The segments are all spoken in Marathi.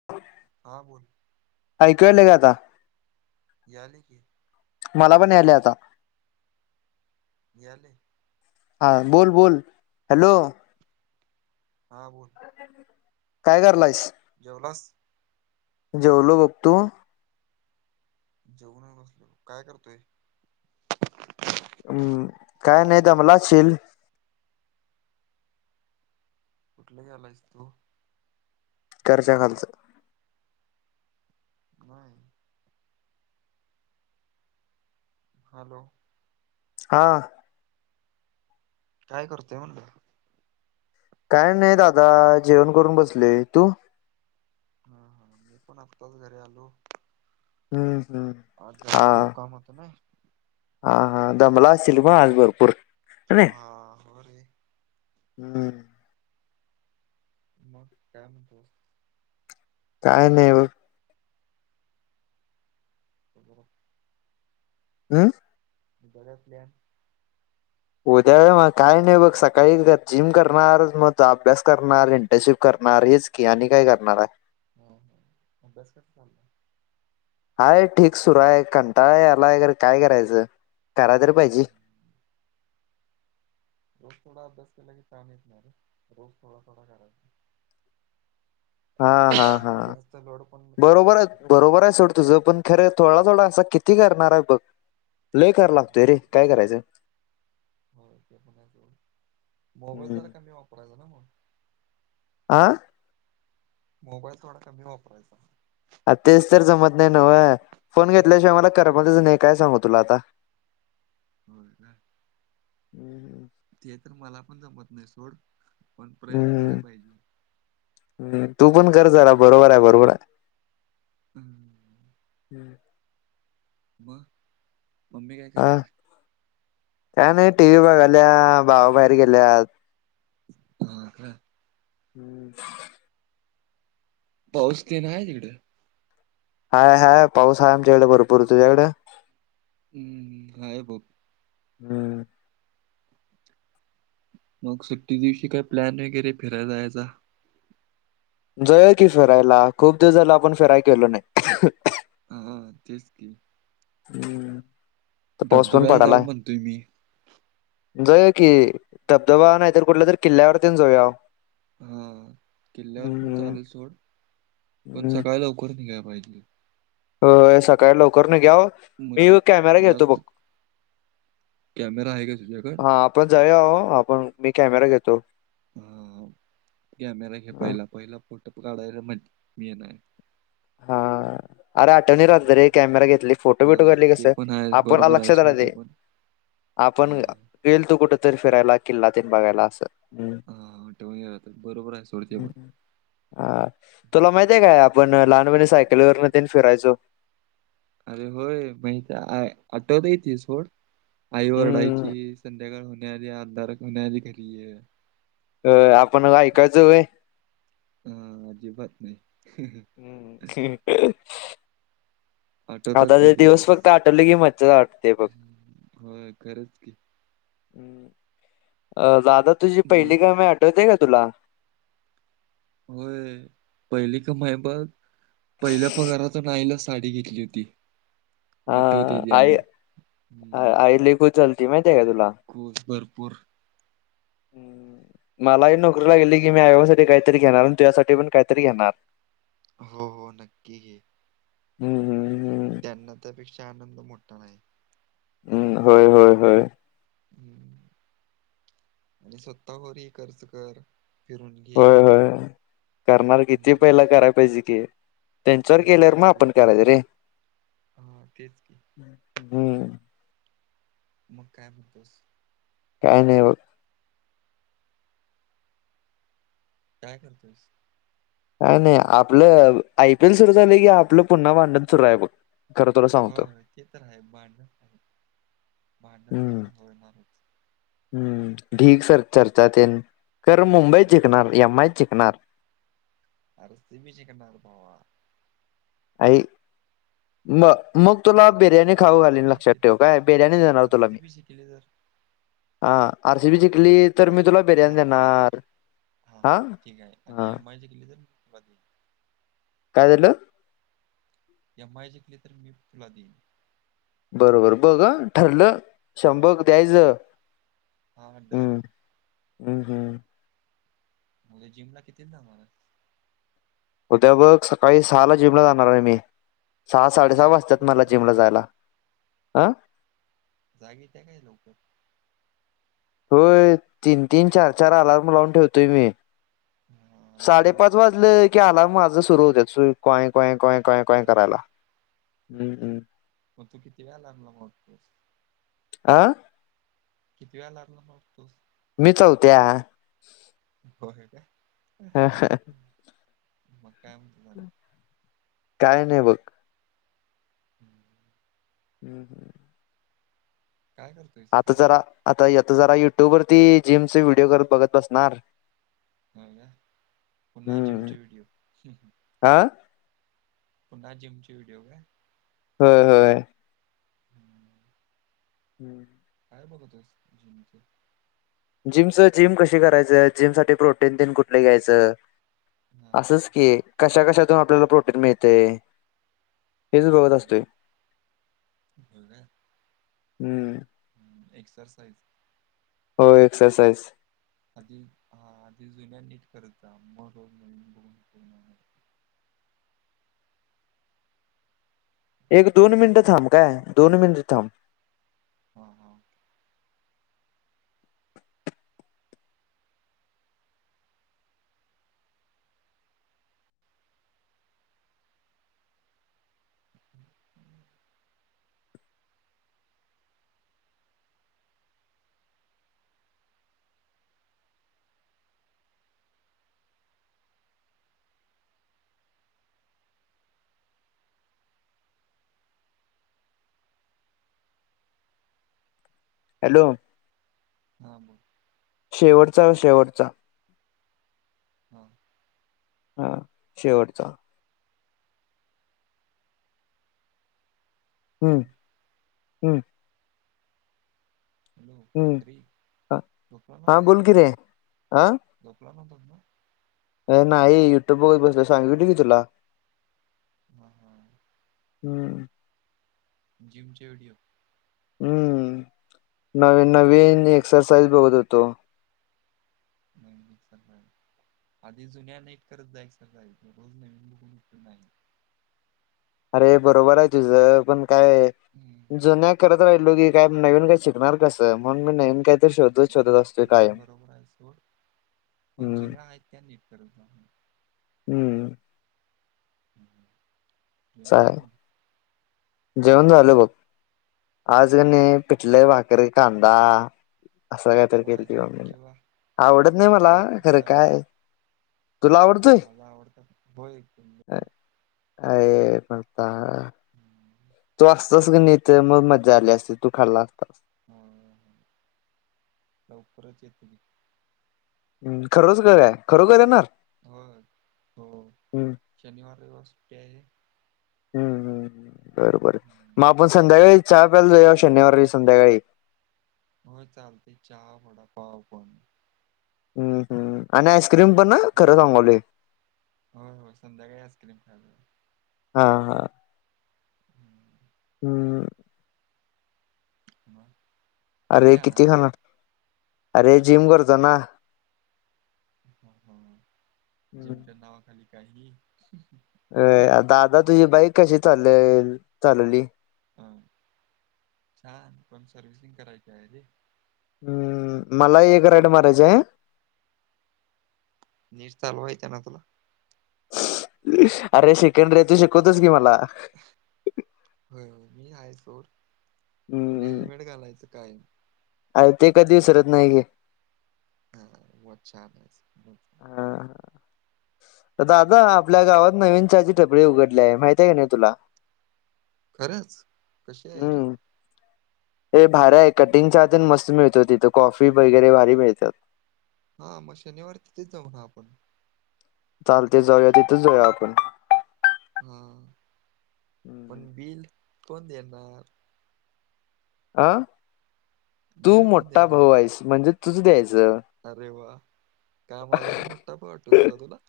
[unintelligible] हा बोल. ऐकू यायलय का आता? जेवलोय की. मला पण यायले आता. यायलय. हां. बोल बोल हॅलो. हा बोल. काय करायलायस? जेवलास? जेवलो बघ. तू? जेऊनच बसलोय. काय करतोय. हम्म. काय नाही दमला असशील. कुठला घ्यायलायस तू? चर्चे च्या खालच. नाही. हॅलो. हा. काय करतोय म्हणलं? काय नाही दादा. जेवण करून बसलोय तू? हम हम. मी पण आत्ताच घरी आलो. हम्म हम्म. आज जरा हा खूप काम होतं नाही. हा हा. दमला असशील ना आज भरपूर. है नाही हा हो रे. हम्म हम्म. मग काय म्हणतो? काय नाही बघ. [unintelligible] हम. घरातल्या उद्या होय. मग काय नाही बघ. सकाळीच एकदा जिम करणार. मग अभ्यास करणार. इंटर्नशिप करणार हेच की आणि काय करणार आहे. ह हा अभ्यास करणार. हाय ठीक सुरू आहे. कंटाळा यायलाय. खरं काय करायचं. करायला तरी पाहिजे. हम्म. रोज थोडा अभ्यास केला की ताण येत नाही रे. रोज थोडा थोडा करायचा. हा हा हा जास्त लोड पण करून बरोबर आहे. घ्यायचा नाही बरोबर आहे सोड तु तुझं पण खरं. थोडा थोडा असा किती करणार आहे बघ. लय कराय लागतोय रे काय करायचं. हो ते पण आहे सोड. मोबाईल हम्म. जरा कमी वापरायचा ना मग. आ. मोबाईल थोडा कमी वापरायचा. आ तेच तर जमत नाही [inaudible] नवय फोन घेतल्याशिवाय मला [inaudible] कराबच नाही काय सांगू तुला आता. हो का? [inaudible] हम्म हम् ते तर मला पण जमत नाही सोड पण, प्रयत्न करायला पाहिजे. [inaudible] ह्म तू पण कर झाला बरोबर आहे. बरोबर आहे. हम्. हम्म. म मम्मी काय करते. [inaudible] का नाही टी व्ही बघाल्या [inaudible] भावाबाहेर गेल्या. हो का? हम्म. पाऊस तेन आहे [inaudible] तिकडे. हाय, हाय, पाऊस आहे आमच्याकडे भरपूर. तुझ्याकडे? हम्म हम [inaudible] हा [inaudible] ब हम. मग सुट्टी दिवशी काय प्लॅन वगैरे फिरायला जायचा. [inaudible] जयल की फिरायला खूप [inaudible] दिवससाला आपण फिराय [inaudible] केलो नाही. हा तेच की. हम्म. तर पाऊस पण धबधब्याला जाऊ पडालाय म्हणतोय मी. जाऊया कि धबधबा नाहीतर कुठल्या तरी किल्ल्यावरती जाऊया. हा किल्ल्यावर पण हम्म चालेल सोड, पण हम्म सकाळी लवकर निघाय पाहिजे [inaudible] अ सकाळी लवकर [inaudible] न घ्याव. म्हणजे, जास्त कॅमेरा आहे का तुझ्याकड? हा आपण जाऊ आो आपण मी कॅमेरा घेतो. हा कॅमेरा घे [inaudible] हा पायला पहिला फोटो काढायला [inaudible] म्ह मी [inaudible] ये ना हा.. अरे आठवणी राहत रे हम्म. कॅमेरा घेतली फोटो बिटो हा घातली ते कसं पण आहे आपण बरोबर आहे लक्षात सोड ते राहते. पण हा आपण गेल तू कुठ तरी फिरायला किल्लात बघायला असं. हम्म [inaudible] हा [inaudible] ठेवून यात बरोबर आहे सोडती पण हम्म. हा तुला माहितय काय? आपण लहानपणी सायकलवर न फिरायचो. अरे होय [inaudible] माह आठवता [inaudible] येत [inaudible] सथोड आई [inaudible] हम्म वओरडायची संध्याकाळ होण्या आली अधारक होण्याली घरी [inaudible] आहे अ आपण ऐकायचय [inaudible] हा अजीबात नाही. [unintelligible] [inaudible] हम्म त आता ते दिवस फक्त आठवले की [inaudible] मचच्या [inaudible] आटते फघ हम्म, होय खरंच की [inaudible] हम् दादा तुझी मग पहिली [inaudible] काय मी आठवते का तुला. [inaudible] वय पहिली का माई बघ पहिल्या पगाराात [inaudible] नाईला साडी घेतली होती. हा आठवते ती आई अजून आई [inaudible] खू [inaudible] चालती माहिती आहे का तुला. कोच भरपूर. हम्म. मलाही नोकरी लागेली की मी आईबासाठी काहीतरी घेणार आणि [inaudible] त्याझसाठी पण काहीतरी घेणार. हो, हो, नक्की [inaudible] घ हम्म हम्म हम्म. त्यांना त्यापेक्षा आनंद मोठा नाही. ह्. होय. होय. होय. [inaudible] हम् आणि स्वतः [inaudible] होरी खर्च कर. फिरून घे होय होय हम्म पजके हम्म तेच, हा तेच की हम्म. मग काय म्हणतोस? काय नाही ओ काय करतोस? काय नाही आपलं आय पी एल सुरू झालं की आपलं पुन्हा भांडण सुरू आहे बघ खरं तुला सांगतो. होय ते तर आहे भांडण भांडण तर हम्म. का होणारच हम्म ठीक सर चर्चात येन कर मुंबई हम्म जिकणार एम आयच जिकणार [unintelligible] आई मग मग तुला आर बिर्याणी आर खाऊ सी घालीन लक्षात ठेव काय बिर्याणी देणार तुला मी. जिंकली तर हा आर सी बी जिंकली तर मी आणि तुला बिर्याणी हा चल देणार. हा हा ठीक आहे आणि हा एम आय जिंकली तर [unintelligible] काय झालं? एम आय जिंकली तर मी तुला देईन. बरोबर बघ हा ठरलं हा शंभर रुपये हा ठीक द्यायच हा डन हम्म हम्म हम्म. मग जिम ला कितीला जाणार आहे. उद्या बघ सकाळी सहा ला जिमला जाणार आहे मी. सहा साडे सहा जाग येत्या वाजतात काय रे मला तुला? जिमला जायला अह. जाग येते काय लवकर? होय तीन तीन चार चार अलार्म लावून ठेवतोय मी. हा अलार्म लाव साडेपाच वाजलं की अलार्म माझ सुरु होत्यात. कॉय कॉय कॉय कॉय होय काय करायला. हम्म हम्म मग तु कितीव्या अलार्म ला जगतोस. आह. किती वेळा अलार्म ला लावतोस? मी चौथ्या. होय काय. हा हा. मग काय म्हण काय नाही बघ हम्म. हम्म हम्म. काय कर आता जरा आता आता जरा युट्यूब वरती जिमचे व्हिडिओ करत बघत बसणार हो ना पुन्हा जिमचे व्हिडिओ आ पुन्हा जिम चे व्हडिओ काय व्हय. हम्म. हम्म. काय बघतोयस जीम च? जिमच जिम कशी करायचं जिम साठी प्रोटीन तेन कुठल घ्यायचं. हा हा असंच की कशा कशातून आपल्याला प्रोटीन मिळतय. हिच हा बघत हा असतोय होय काय हम्म. एक्सरसाईज हो एक्सरसाईज. आधी हा आधी जुन्या नीट करत जा मग नवीन बघून पूर्ण एक दोन मिनिटं एक्सरसाइज थांब काय दोन मिनिटं थांब. हा हा. [inaudible] हॅलो. हा बोल. शेवटचा शेवटचा. हां. हा शेवटचा. हम्म मग हम्. हॅलो हम्म, श्री झोपला हां नव्हतास बोल की रे आ? झोपला न्हवतास ना? अ नाही युट्यूब बघत बसलोय सांगितलं हुतं की तुला. हा हा. हम्म. जिमचे व्हिडिओ? हम्म, नवीन नवीन एक्सरसाइज बघत होतो. नवीन एक्सरसाइज आधी जुन्या नीट करत जाय एक्सरसाइज रोज नवीन बघून उपयोग नाय. अरे बरोबर आय तुझं पण काय हम्म जुन्या करत जायलो की काय नवीन काय शिकणार कस म्हणून मी नवीन काय तस नाय ते पण बरोबर हाय सोड पण हम्म जुन्या हायत त्या नीट करत जा. हम्म. [inaudible] चाय, झालं ना जेवण झाल बघ आज क हम्म. नई पीठल, भाकरी, कांंदा असं कायतरी होय केलंती मम्मी न, अरे वा आवडत नाय माझा मला आवडता खरं काय तुला आवडतोय माझ्या आवडत हो [unintelligible] आय मर्दा. [inaudible] तू असतास कणी इथ तर म मज्जा आली असती तू खाल्ला असतास. हम्म, लवकरच येतो की. हम्म, खरच का -काय खरोखर येणार? होय हो हम्म शनिवार रविवार सुट्टी हाय. हम्म हम् हम्, बर बर म आपण संध्याकाळी चहा प्याला जाऊया शनिवारी संध्याकाळी. होय चालतय चहा वडा पाव पण. हम्म हम्म, आणि आइस क्रीम पण अ. होय होय, संध्याकाळी आईस्क्रीम खायला हा, हा. हम् उम. मग. अरे, किती खाणार? अरे, जिम करतो ना. हम हम, हम्म. जीमच्या नावाखाली काहीही. अ... दादा, तुझी बाईक कशी चालल? चालवली. हा, छान! पण सर्विसिंग करायची आहे रे. हम्म, मला एक राइड मारायचा आहे. नीट चालवाय येत्या ना तुला. अरे, शिकण रे, तू शिकवतोस की मला. होय होय, मी हाय सोड, पण हेलमेट घालायचं कायम. अय, ते कधी विसरत नाही की. हा, मग छान आहेस. हां, ह. दादा, आपल्या गावात नवीन चहाची टपरी उघडली आहे, माहितीये का नाही तुला? खरंच, कशी आहे रे? ए, भारी हाय कटिंग चहा तर मस्त मिळतोय तिथं, कॉफी वगैरे भारी मिळत्यात. हा, मग शनिवारी तिथेच जाऊना आपण. चालतंय, जाऊया तिथंच जाऊया आपण. हम, हम्म. पण बिल कोण देणार? आ. तू बिल कोण मोठा भाऊ देणार? हाईस, म्हणजे तुच द्यायचं. अरे वा! काम आलं की मोठा भाऊ आठवतो का तुला?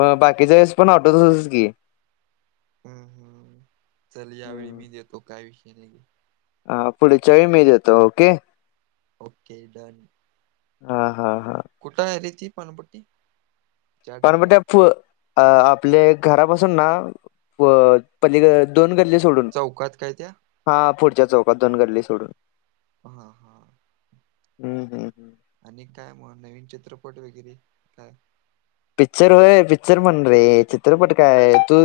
मग बाकीच्या वेळेस पण आठवतोसच की. हम्म हम, चल, यावेळी हम्म. मी देतो, काय विषय नाहीे. हा, पुढच्या वेळी मी देतो, ओके. Okay, done. हा हा हा. कुठं आहे त्याची पानपट्टी? चहा टपरी? पानपट्टी प अ... आपल्या घरापासून ना प पल्ली क दोन गल्ली सोडून चौकात काय त्या? हां, पुढच्या चौकात दोन गल्ली सोडून. हां हा. हम्म हम्म हम्म. आणि काय मग, नवीन चित्रपट वगैरे काय? पिक्चर होय, पिक्चर म्हण रे, चित्रपट काय तू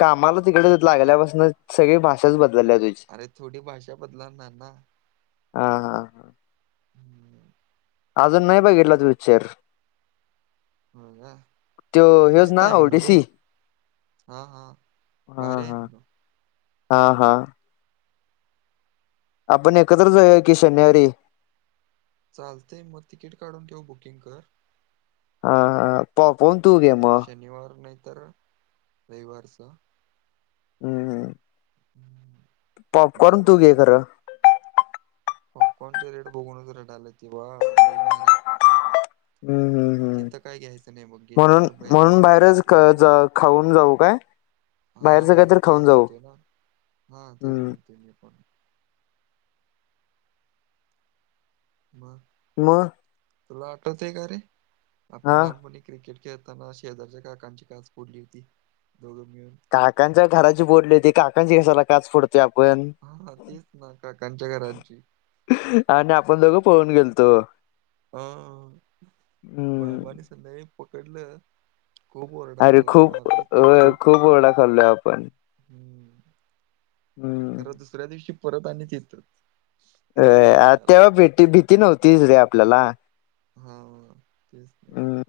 कामाला तिकडं चित्रपट? लागल्यापासनं सगळी भाषाच बदलाल्या तुझी. अरे थोडी भाषा बदलणार ना. हां, हा. हम्म. अजून नाही बघितला तु पिक्चर. होय का, तो ह्योच मस्त ना आहे म्हण रे. ओडिसी हां, हा हा भारी आहे हा ‌म्हटलो. हा, हा. आपण एकत्र भारी आहे. जाऊया की शनिवारी. चालतंय, मग तिकीट काढून ठेव, बुकिंग कर. हा हा पॉपकॉर्न तू घे मग शनिवार नाही तर रविवारच. हम्. हम. [inaudible] पॉपकॉर्न तू जाऊया घे मग खरं. पॉपकॉर्नचे रेट बघूनच रडायला ते बा ल‌ई महाग असतात हम् हम् हम्. घ्यायचं नाही मग घेतलं म्हणून तर बाहेरनं म्हणून काय तर बाहेरच घेऊन जावे खाऊन जाऊ काय? हा. बाहेरचं हा. काहीतरी तेच खाऊन जाऊ म्हणतोय ना. हा तेच हम्म म्हणतोय मी पण. बर. मग. तुला आठवत आहे का रे? हा आपण लहानपणी क्रिकेट खेळताना शेजारच्या काकांची काच फोडली होती. दोघं मिळून. काकांच्या घराची फोडली होती काकांची कशाला काच फोडत ची आपण. हा तेच ना काकांच्या घराची. आणि आपण दोघं पळुन गेलतो. हो. हम्म बाबानी संध्याकाळी पकडलं खूप ओरडा अरे खाल्ला खूप मारलीत पण अ खूप. ओरडा खाल्लोय आपण. हम्. हम्म. खर दुसऱ्या दिवशी परत आणि तिथं. अ तेव्हा भेती भीती नव्हतीच रे आपल्याला. हा. तेच. ना हम्.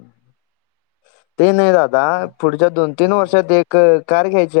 ते नाही दादा मग पुढच्या दोन तीन हा वर्षात एक कार घ्यायची हाय.